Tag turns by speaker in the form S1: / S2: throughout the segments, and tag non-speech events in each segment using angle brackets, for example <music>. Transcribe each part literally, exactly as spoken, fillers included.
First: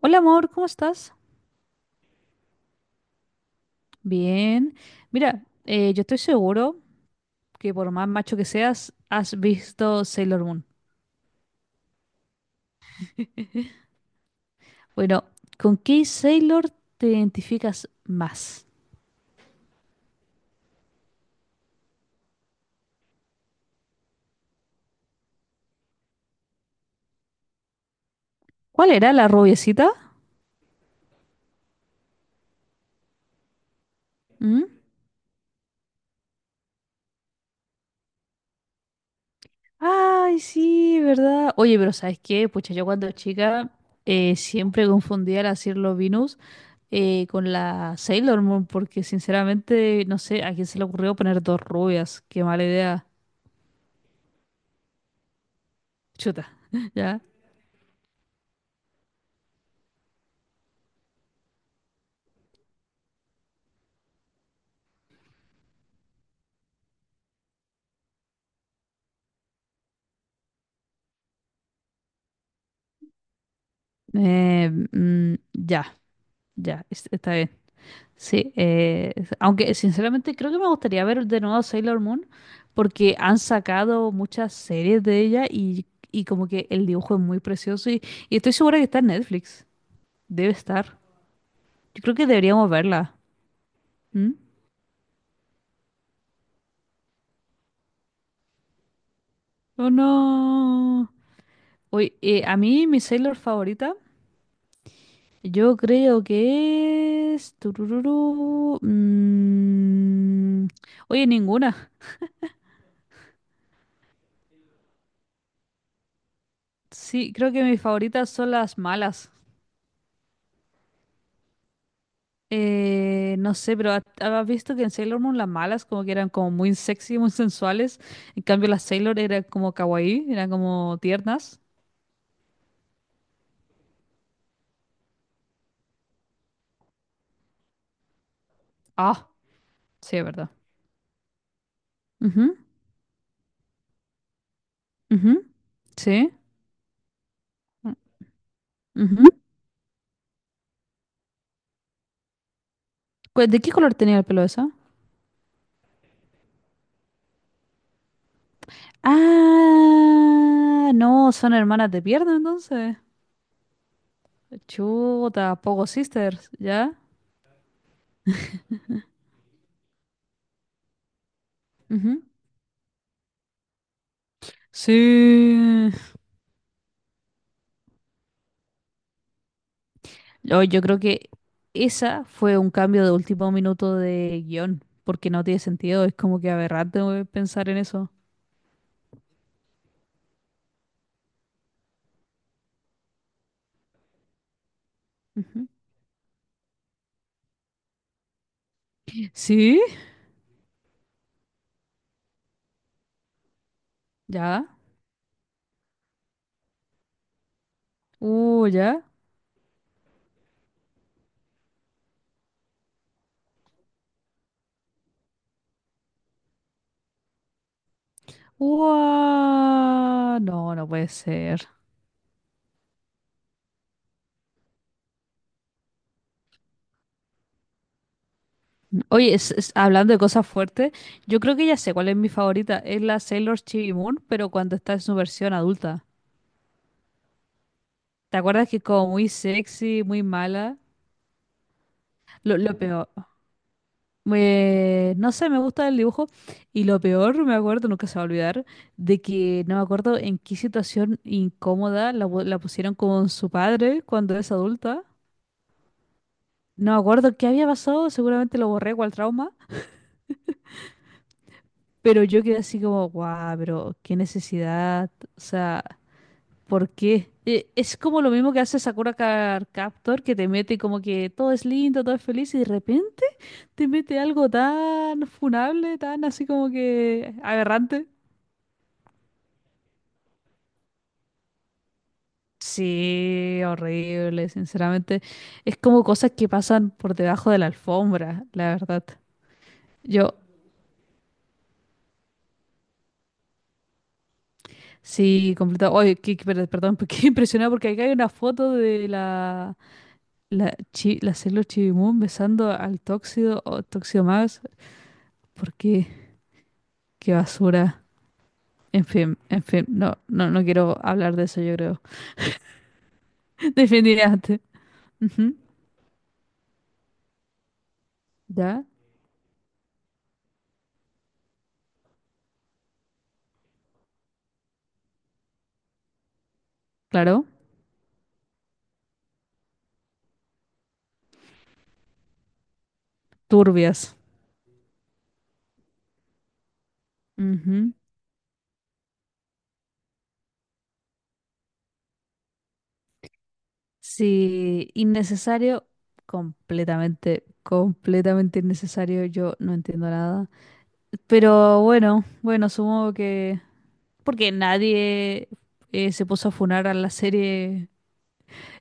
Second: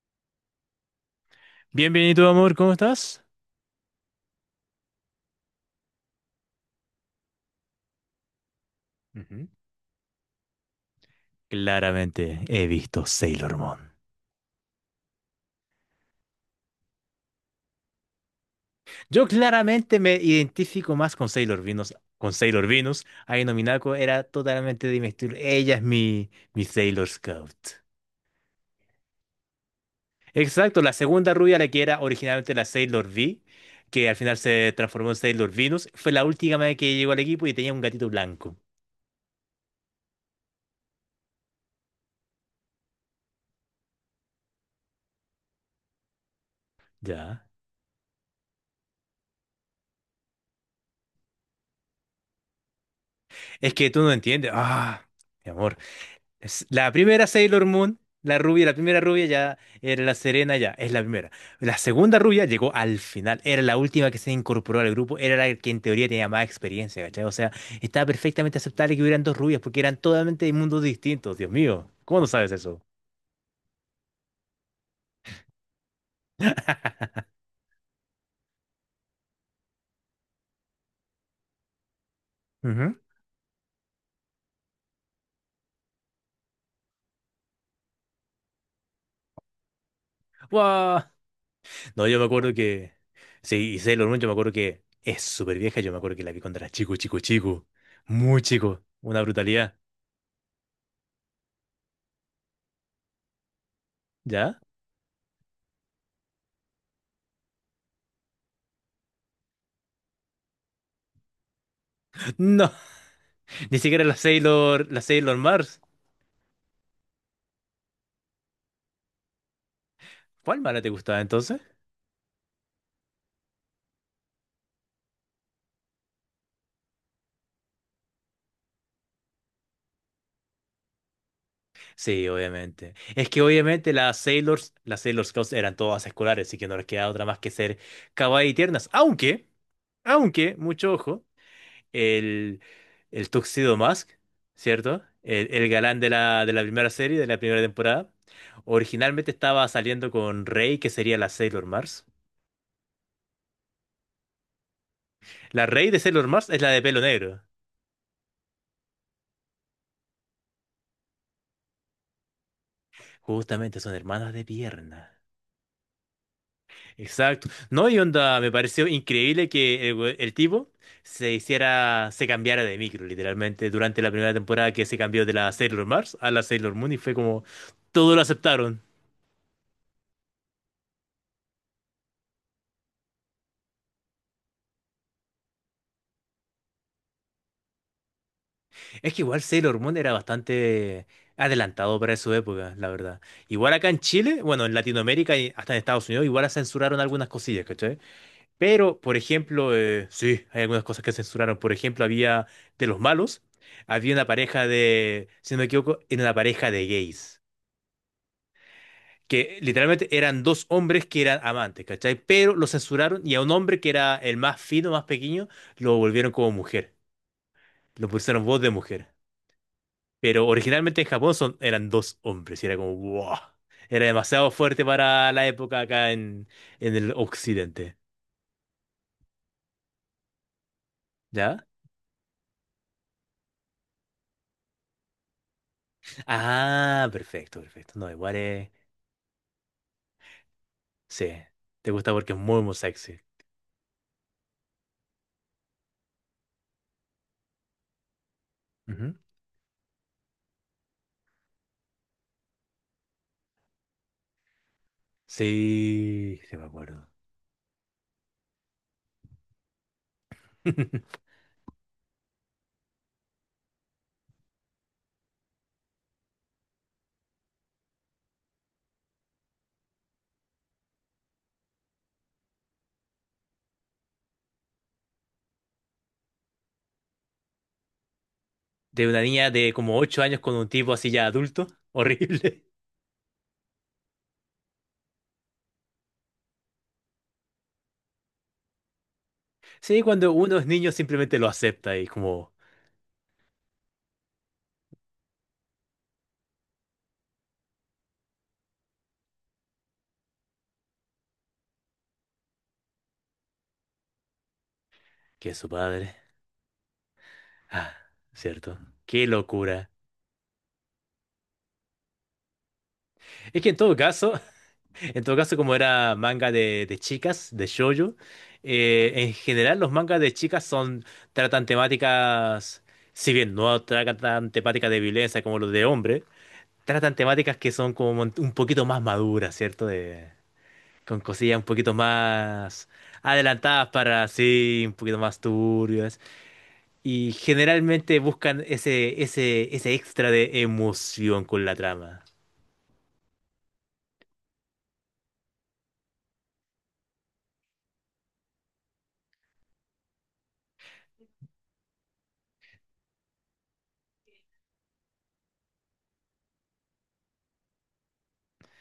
S1: Hola amor, ¿cómo estás?
S2: Bienvenido amor. ¿Cómo estás?
S1: Bien. Mira, eh, yo estoy seguro que por más macho que seas, has
S2: Ujú.
S1: visto Sailor Moon.
S2: Claramente he visto Sailor Moon.
S1: Bueno, ¿con qué Sailor te identificas más?
S2: Yo claramente me identifico más con Sailor Venus. Con Sailor Venus, Aino Minako era totalmente de mi estilo. Ella es mi, mi Sailor Scout.
S1: ¿Cuál era la rubiecita?
S2: Exacto, la segunda rubia, la que era originalmente la Sailor V, que al final
S1: ¿Mm?
S2: se transformó en Sailor Venus, fue la última vez que llegó al equipo y tenía un gatito blanco.
S1: Ay, sí, ¿verdad? Oye, pero ¿sabes qué? Pucha, yo cuando chica eh, siempre confundía la Sailor Venus eh,
S2: Ya.
S1: con la Sailor Moon, porque sinceramente no sé a quién se le ocurrió poner dos rubias. Qué mala idea.
S2: Es que tú no entiendes. Ah, mi amor.
S1: Chuta,
S2: Es la
S1: <laughs> ¿ya?
S2: primera Sailor Moon, la rubia, la primera rubia ya era la Serena, ya es la primera. La segunda rubia llegó al final, era la última que se incorporó al grupo, era la que en teoría tenía más experiencia, ¿cachai? O sea, estaba perfectamente aceptable que hubieran dos rubias porque eran totalmente de mundos distintos, Dios mío. ¿Cómo no sabes eso?
S1: Eh, mm, ya, ya, es- está bien. Sí, eh, aunque sinceramente creo que me gustaría ver de nuevo Sailor Moon
S2: Ujú.
S1: porque han sacado muchas series de ella y, y como que el dibujo es muy precioso y, y estoy segura que está en Netflix. Debe estar.
S2: Guau.
S1: Yo
S2: No,
S1: creo
S2: yo me
S1: que
S2: acuerdo
S1: deberíamos
S2: que...
S1: verla.
S2: Sí, y Sailor Moon, yo
S1: ¿Mm?
S2: me acuerdo que es súper vieja, yo me acuerdo que la vi cuando era chico, chico, chico. Muy chico, una brutalidad.
S1: ¿O no? Oye, eh, a mí mi Sailor favorita,
S2: ¿Ya?
S1: yo creo que es... tururú, mm, oye, ninguna.
S2: No, <laughs> ni siquiera la Sailor, la Sailor Mars.
S1: Sí, creo que mis favoritas son las malas.
S2: ¿Cuál mala te gustaba entonces?
S1: Eh, no sé, pero ha- ¿has visto que en Sailor Moon las malas como que eran como muy sexy, muy sensuales? En cambio las Sailor eran como kawaii, eran como tiernas.
S2: Sí, obviamente. Es que obviamente las Sailors, las Sailor Scouts eran todas escolares, así que no les queda otra más que ser kawaii y tiernas.
S1: Ah,
S2: Aunque,
S1: sí, es verdad.
S2: aunque, mucho ojo,
S1: Ujú,
S2: el, el Tuxedo Mask, ¿cierto?
S1: ujú.
S2: El, el galán de
S1: Sí.
S2: la, de la primera serie, de la primera temporada,
S1: Ujú.
S2: originalmente estaba saliendo con Rey, que sería la Sailor Mars.
S1: Cu- ¿De qué color tenía el pelo esa?
S2: La Rey de Sailor Mars es la de pelo negro.
S1: Ah, no, son hermanas de pierna entonces.
S2: Justamente son hermanas de pierna.
S1: Chuta, Pogo Sisters, ¿ya?
S2: Exacto. No, y onda, me pareció increíble que el, we- el tipo se hiciera,
S1: Ujú.
S2: se cambiara de micro, literalmente, durante la primera temporada que se cambió de la Sailor
S1: Sí.
S2: Mars a la Sailor Moon y fue como, todo lo aceptaron.
S1: Yo, yo creo que esa fue un cambio de último minuto de guión, porque no tiene sentido, es como que aberrante güey, pensar en eso.
S2: Es que igual Sailor Moon era bastante adelantado para su época, la verdad. Igual acá en Chile, bueno, en Latinoamérica y
S1: Ujú.
S2: hasta en Estados Unidos, igual censuraron algunas cosillas, ¿cachai? Pero, por ejemplo,
S1: ¿Sí?
S2: eh, sí, hay algunas cosas que censuraron. Por ejemplo, había de los malos, había una
S1: ¿Ya?
S2: pareja de, si no me equivoco, era una pareja de gays,
S1: Uh, ¿ya?
S2: que literalmente eran dos hombres que eran amantes, ¿cachai? Pero lo censuraron y a un hombre que era el más fino, más pequeño, lo volvieron como mujer. Lo pusieron voz de mujer.
S1: ¡Guau!
S2: Pero
S1: No, no
S2: originalmente en
S1: puede
S2: Japón son,
S1: ser.
S2: eran dos hombres y era como, wow. Era demasiado fuerte para la época acá en, en el occidente.
S1: Oye, es- es- hablando de cosas fuertes, yo creo
S2: ¿Ya?
S1: que ya sé cuál es mi favorita. Es la Sailor Chibi Moon, pero cuando está en su versión adulta.
S2: Ah, perfecto, perfecto. No, igual
S1: ¿Te
S2: es.
S1: acuerdas que es como muy sexy, muy mala?
S2: Sí, te gusta porque es
S1: Lo,
S2: muy, muy
S1: lo peor.
S2: sexy.
S1: Me- no sé, me gusta el dibujo. Y lo peor, me acuerdo, nunca se va a olvidar,
S2: Ujú.
S1: de que no me acuerdo en qué situación incómoda la, pu- la pusieron con su padre cuando es adulta.
S2: Sí, sí me
S1: No me
S2: acuerdo.
S1: acuerdo qué había pasado, seguramente lo borré cual trauma.
S2: <laughs>
S1: Pero yo quedé así como, guau, pero qué necesidad. O sea, ¿por qué? E- Es como lo mismo que hace Sakura Card Captor, que te mete como que todo es lindo, todo es feliz, y de repente te mete algo tan funable, tan así como que aberrante.
S2: De una niña de como ocho años con un tipo así ya adulto. <laughs> Horrible.
S1: Sí, horrible, sinceramente. Es como cosas que pasan por debajo de la alfombra, la verdad.
S2: Sí, cuando
S1: Yo,
S2: uno es niño simplemente lo acepta y como
S1: sí, completo. Oye, qué- qué- per- perdón, <laughs> qué impresionado porque acá hay una foto de la, la, chi, la Sailor Chibimun besando al Tóxido o Tóxido Max.
S2: que es su
S1: ¿Por qué?
S2: padre.
S1: Qué
S2: Ah,
S1: basura.
S2: cierto.
S1: En
S2: Qué
S1: fin, en fin,
S2: locura.
S1: no, no, no quiero hablar de eso, yo creo.
S2: Es que en
S1: <laughs>
S2: todo caso,
S1: Definitivamente.
S2: <laughs> en todo
S1: Ujú.
S2: caso como era manga de, de chicas, de shoujo,
S1: ¿Ya?
S2: eh, en general los mangas de chicas son, tratan temáticas, si bien no tratan temáticas de violencia como los de hombre, tratan
S1: Claro.
S2: temáticas que son como un un poquito más maduras, ¿cierto? De, con cosillas un poquito más adelantadas
S1: Turbias.
S2: para sí, un poquito más turbias. Y generalmente buscan ese, ese, ese extra de emoción con la trama.
S1: Sí, innecesario, completamente, completamente innecesario, yo no entiendo nada. Pero bueno, bueno, supongo que... Porque nadie eh, se puso a funar a la serie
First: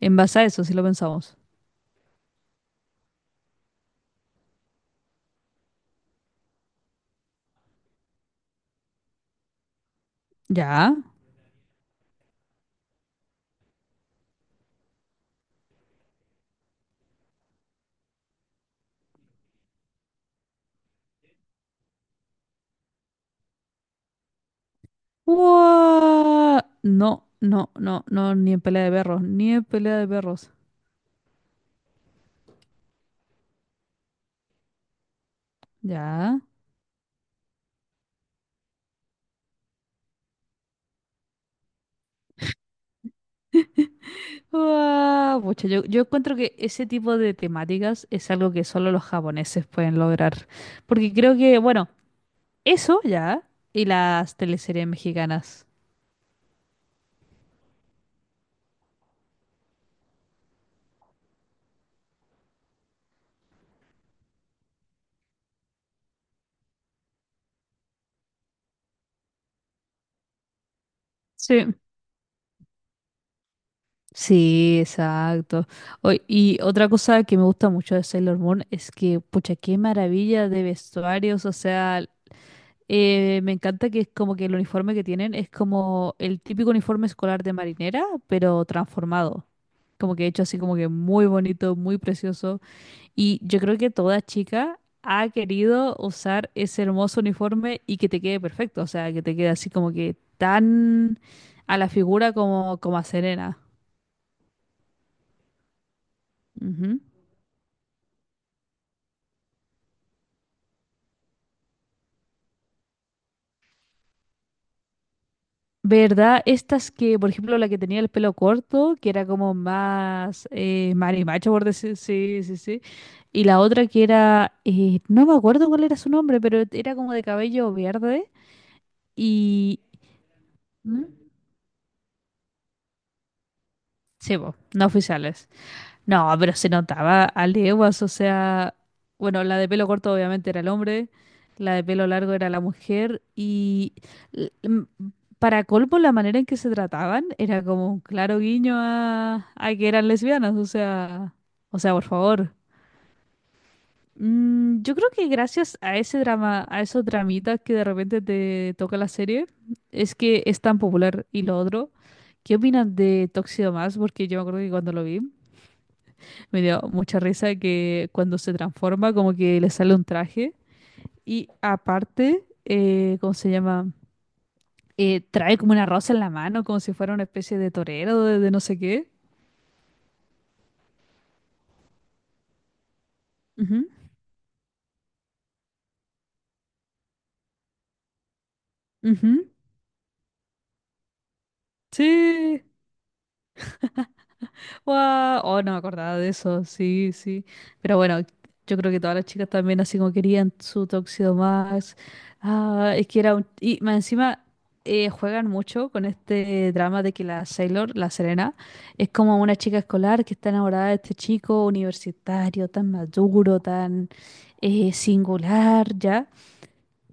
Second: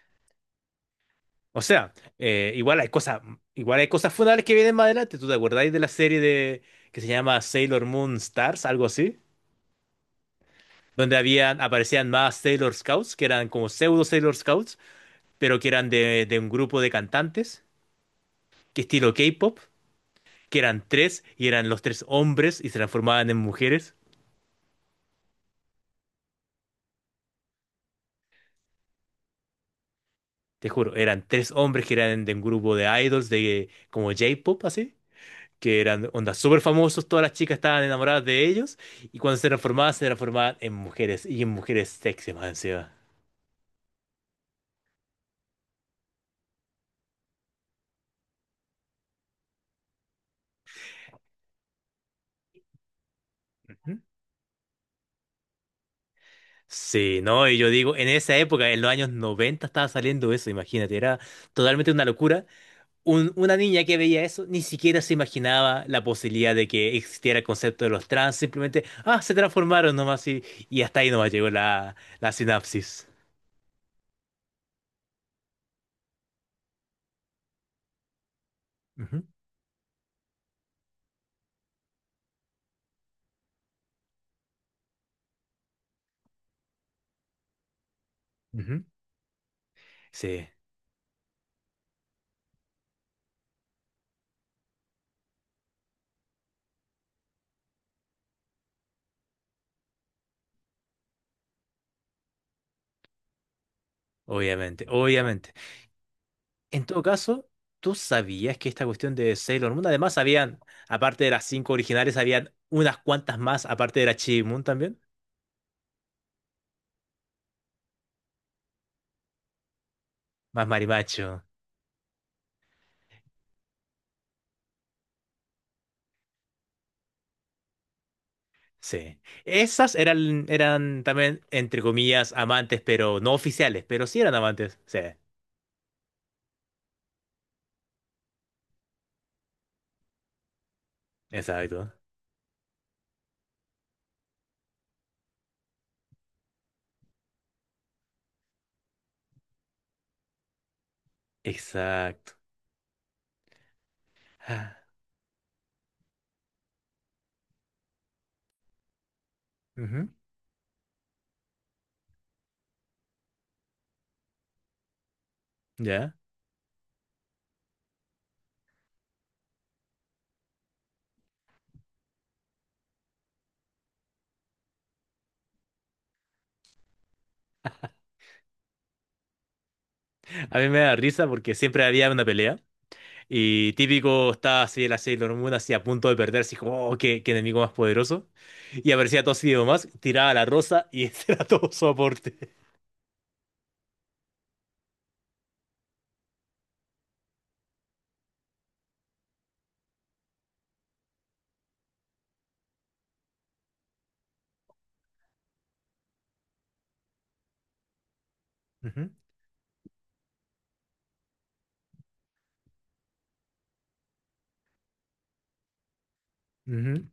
S1: en base a eso, si lo pensamos.
S2: O sea, eh, igual hay cosas, igual hay cosas fundables que vienen más adelante. ¿Tú te acordáis de la serie de que se llama Sailor Moon Stars, algo así?
S1: ¿Ya?
S2: Donde habían, aparecían más Sailor Scouts, que eran como pseudo Sailor Scouts, pero que eran de, de un grupo de cantantes que estilo K-pop, que eran tres y eran los tres hombres y se transformaban en mujeres.
S1: ¡Guau! No, no, no, no, ni en pelea de perros, ni en pelea de perros.
S2: Te juro, eran tres hombres que eran de un grupo de idols de como J-pop, así, que eran ondas
S1: ¿Ya?
S2: súper famosos, todas las chicas estaban enamoradas de ellos y cuando se transformaban, se transformaban en mujeres y en mujeres sexy más encima.
S1: ¡Guau! Pucha, yo, yo encuentro que ese tipo de temáticas es algo que solo los japoneses pueden lograr. Porque creo que, bueno... Eso ya. Y
S2: Ujú.
S1: las teleseries mexicanas.
S2: Sí, no, y yo digo, en esa época, en los años noventa estaba saliendo eso, imagínate, era totalmente una locura un- una niña que veía eso ni siquiera se imaginaba la posibilidad de que existiera el concepto de los trans, simplemente, ah, se transformaron nomás y, y hasta ahí nomás llegó
S1: Sí.
S2: la, la sinapsis.
S1: Sí, exacto. O- y otra cosa que me gusta mucho de Sailor Moon es que,
S2: Ujú,
S1: pucha, qué maravilla de vestuarios. O sea, eh, me encanta que es como que el uniforme que tienen es como el típico uniforme escolar de marinera, pero
S2: ujú.
S1: transformado. Como que hecho
S2: Sí,
S1: así como que muy bonito, muy precioso. Y yo creo que toda chica ha querido usar ese hermoso uniforme y que te quede perfecto, o sea, que te quede así como que tan a la figura como, como a Serena.
S2: obviamente, obviamente. En
S1: Ujú.
S2: todo caso, ¿tú sabías que esta cuestión de Sailor Moon, además habían, aparte de las cinco originales, habían unas cuantas más, aparte de la Chi Moon también?
S1: ¿Verdad? Estas que, por ejemplo, la que tenía el pelo corto, que era como más
S2: Más
S1: eh,
S2: Marimacho.
S1: marimacho, por decir, sí, sí, sí. Y la otra que era, eh, no me acuerdo cuál era su nombre, pero era como de cabello verde
S2: Sí.
S1: y...
S2: Esas eran, eran
S1: ¿Mm?
S2: también, entre comillas, amantes, pero no oficiales, pero sí eran
S1: Sí, po,
S2: amantes.
S1: no
S2: Sí.
S1: oficiales. No, pero se notaba a leguas, o sea, bueno, la de pelo corto obviamente era el hombre, la de
S2: Exacto,
S1: pelo largo era la mujer y l- m- para colmo la manera en que se trataban era como un claro guiño a, a que eran lesbianas, o sea, o sea, por
S2: exacto.
S1: favor.
S2: Ah,
S1: Mm, yo creo que gracias a ese drama, a esos dramitas que de repente te toca la serie,
S2: ujú.
S1: es que es tan popular. Y lo otro, ¿qué opinas de Tóxido Más? Porque yo me acuerdo que cuando lo vi...
S2: Ya.
S1: Me dio mucha risa que cuando se transforma, como que le sale un traje. Y aparte, eh, ¿cómo se llama? Eh, trae como una rosa en la mano, como si fuera una especie de torero, de, de no sé qué.
S2: A mí me da risa porque siempre había una pelea y
S1: Ujú,
S2: típico estaba así el Sailor Moon así a punto de perder, así como, oh, qué, qué enemigo más poderoso. Y aparecía
S1: ujú.
S2: Toshio más, tiraba la rosa y <laughs> ese era todo su aporte.
S1: Sí. Guau, oh, no me acordaba de eso, sí, sí. Pero bueno, yo creo que todas las chicas también así como querían su Tóxido Max. Ah, es que era un... Y más encima eh, juegan mucho con este drama de que la Sailor, la Serena,
S2: Ujú,
S1: es como una chica escolar que está enamorada de este chico universitario, tan maduro, tan eh, singular, ¿ya?
S2: ujú.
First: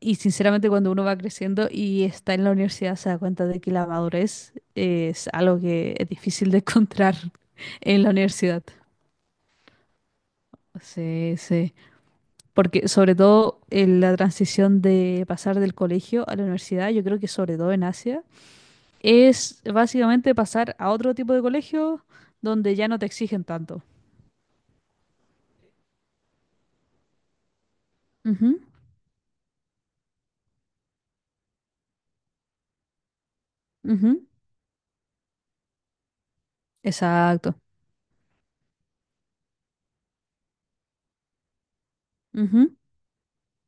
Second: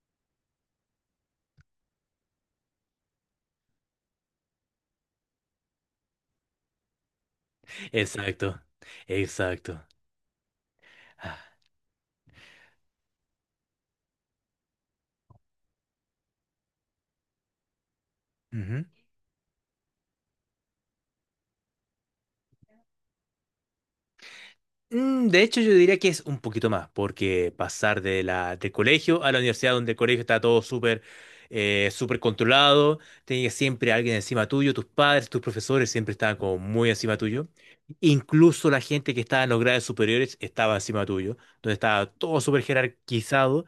S1: Y sinceramente cuando uno va creciendo y está en la universidad se da cuenta de que la madurez es algo que es difícil de encontrar <laughs> en la
S2: Exacto,
S1: universidad.
S2: exacto.
S1: Sí,
S2: Ah,
S1: sí. Porque sobre todo en la transición de pasar del colegio a la universidad, yo creo que sobre todo en Asia,
S2: ujú.
S1: es básicamente pasar a otro tipo de colegio donde ya no te exigen tanto.
S2: Mm, de hecho, yo diría que es un poquito más, porque pasar de
S1: Ujú,
S2: la, del colegio a la universidad, donde el colegio está todo súper eh, súper controlado, tenías siempre alguien
S1: ujú.
S2: encima tuyo, tus padres, tus profesores siempre estaban como muy encima tuyo.
S1: Exacto.
S2: Incluso la gente que estaba en los grados superiores estaba encima tuyo, donde estaba todo súper
S1: Ujú,
S2: jerarquizado.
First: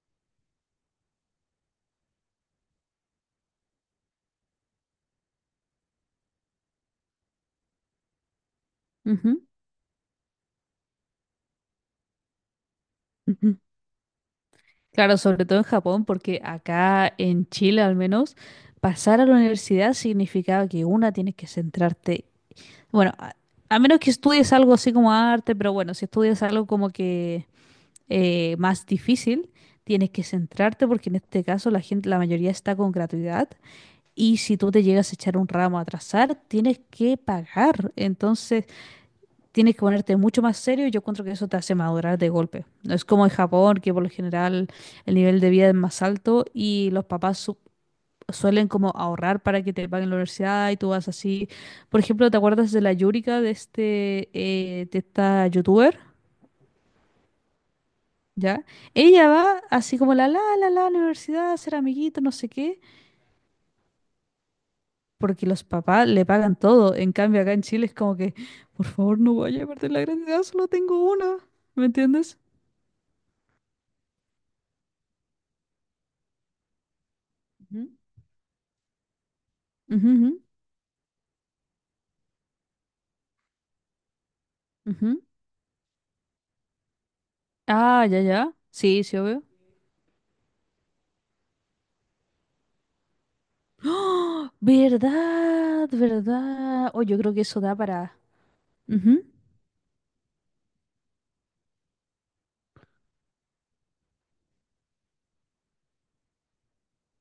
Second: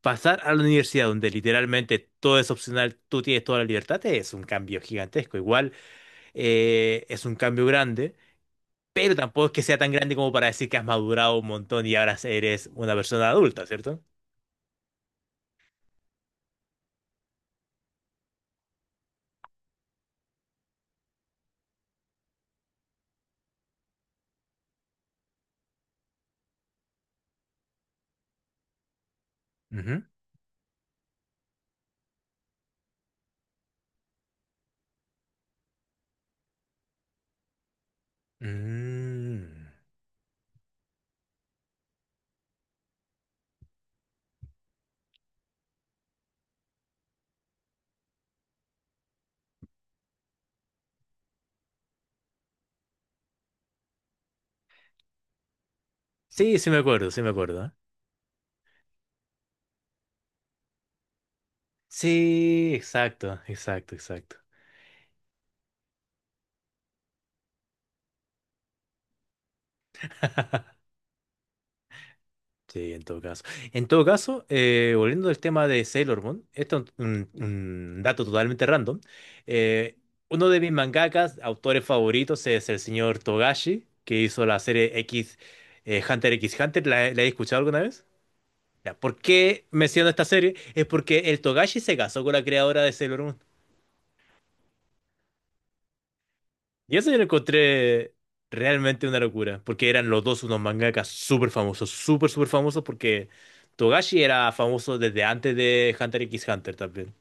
S2: Pasar a la universidad, donde literalmente todo es opcional, tú tienes toda la libertad, es un cambio gigantesco. Igual eh, es un cambio grande pero
S1: ujú.
S2: tampoco es que sea tan grande como para decir que has madurado un montón y ahora eres una persona adulta,
S1: <laughs>
S2: ¿cierto?
S1: Claro, sobre todo en Japón, porque acá en Chile al menos, pasar a la universidad significaba que una tienes que centrarte, bueno, a, a, menos que estudies algo así como arte, pero bueno, si estudias algo como que eh, más difícil,
S2: Ujú.
S1: tienes que centrarte porque en este caso la gente, la mayoría está con gratuidad y si tú te llegas a echar un ramo a atrasar, tienes que pagar. Entonces
S2: Mm.
S1: tienes que ponerte mucho más serio y yo encuentro que eso te hace madurar de golpe. No es como en Japón, que por lo general el nivel de vida es más alto y los papás su- suelen como ahorrar para que te paguen la universidad y tú vas así. Por ejemplo, ¿te acuerdas de la Yurika de este eh, de esta youtuber?
S2: Sí, sí me acuerdo, sí me acuerdo.
S1: ¿Ya? Ella va así como la la la la universidad, ser amiguito, no sé
S2: Sí,
S1: qué,
S2: exacto, exacto, exacto.
S1: porque los papás le pagan todo. En cambio, acá en Chile es como que, por favor, no vaya a perder la gratuidad, solo
S2: <laughs>
S1: tengo una. ¿Me entiendes?
S2: Sí, en todo caso. En todo caso, eh, volviendo al tema de Sailor Moon, esto es un,
S1: Ujú.
S2: un dato totalmente random. eh,
S1: Ujú, ujú.
S2: Uno de mis mangakas, autores favoritos, es el señor Togashi, que hizo la serie
S1: Ujú.
S2: X, eh, Hunter X Hunter. ¿La, la he escuchado alguna vez?
S1: Ah, ya, ya.
S2: Ya,
S1: Sí,
S2: ¿por
S1: sí, obvio.
S2: qué menciono esta serie? Es porque el Togashi se casó con la creadora de Sailor Moon.
S1: ¡Oh! ¿Verdad? ¿Verdad?
S2: Y
S1: Oh,
S2: eso yo
S1: yo
S2: lo
S1: creo que eso da
S2: encontré
S1: para...
S2: realmente una
S1: Ujú.
S2: locura, porque eran los dos unos mangakas súper famosos, súper, súper famosos, porque Togashi era famoso desde antes de Hunter x Hunter también.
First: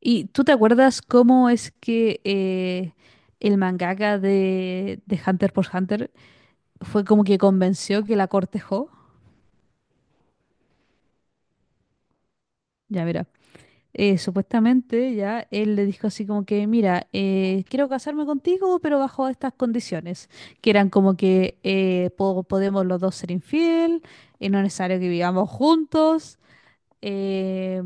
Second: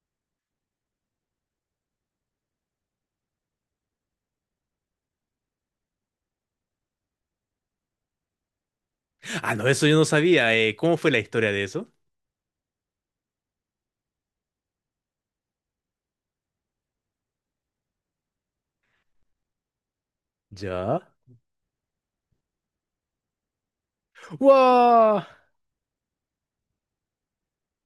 S1: ¿Y tú te acuerdas cómo es que eh, el mangaka de, de Hunter por Hunter fue como que convenció que la cortejó?
S2: Ah, no, eso yo no sabía. Eh, ¿cómo fue la historia de eso?
S1: Ya, mira. eh, supuestamente ya él le dijo así como que, mira, eh, quiero casarme contigo, pero bajo estas condiciones, que eran
S2: Ya.
S1: como que eh, po- podemos los dos ser infiel, es no es necesario que
S2: ¡Wow!
S1: vivamos juntos, eh,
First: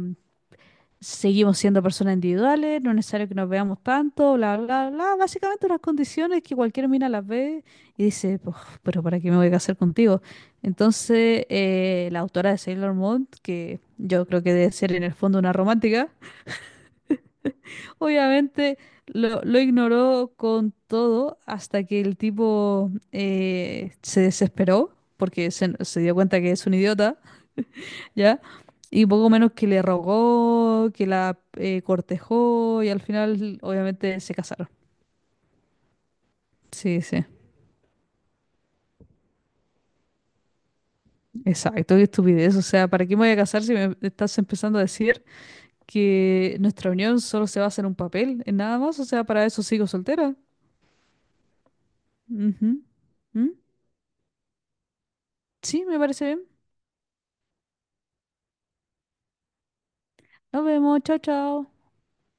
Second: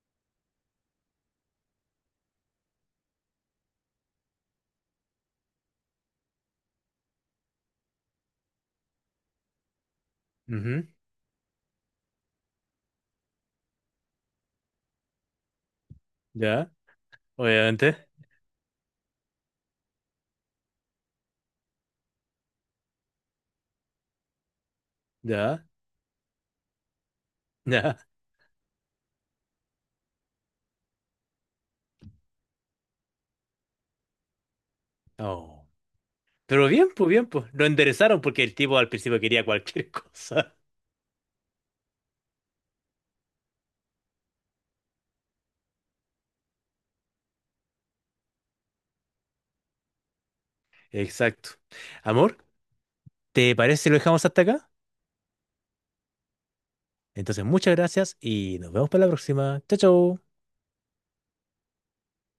S1: seguimos siendo personas individuales, no es necesario que nos veamos tanto, bla, bla, bla. Básicamente unas condiciones que cualquier mina las ve y dice, "Puf, pero ¿para qué me voy a casar contigo?
S2: Ujú,
S1: Entonces, eh, la autora de Sailor Moon, que yo creo que debe ser en el fondo una romántica,
S2: ya,
S1: <laughs>
S2: obviamente.
S1: obviamente lo, lo ignoró con todo hasta que el tipo eh, se desesperó porque
S2: Ya,
S1: se, se dio cuenta que es un idiota,
S2: ya.
S1: ¿ya? Y poco menos que le rogó, que la eh, cortejó y al final obviamente se casaron.
S2: Oh. Pero bien,
S1: Sí,
S2: pues
S1: sí,
S2: bien, pues. Lo enderezaron porque el tipo al principio quería cualquier <laughs> cosa.
S1: exacto, qué estupidez. O sea, ¿para qué me voy a casar si me estás empezando a decir que nuestra unión solo se basa en un papel, en nada más? O sea, para eso sigo soltera.
S2: Exacto. Amor,
S1: Ujú. ¿Mm?
S2: ¿te parece si lo dejamos hasta acá?
S1: Sí, me parece bien.
S2: Entonces, muchas gracias y nos vemos para la próxima. Chao, chao.
S1: Nos vemos, chao, chao.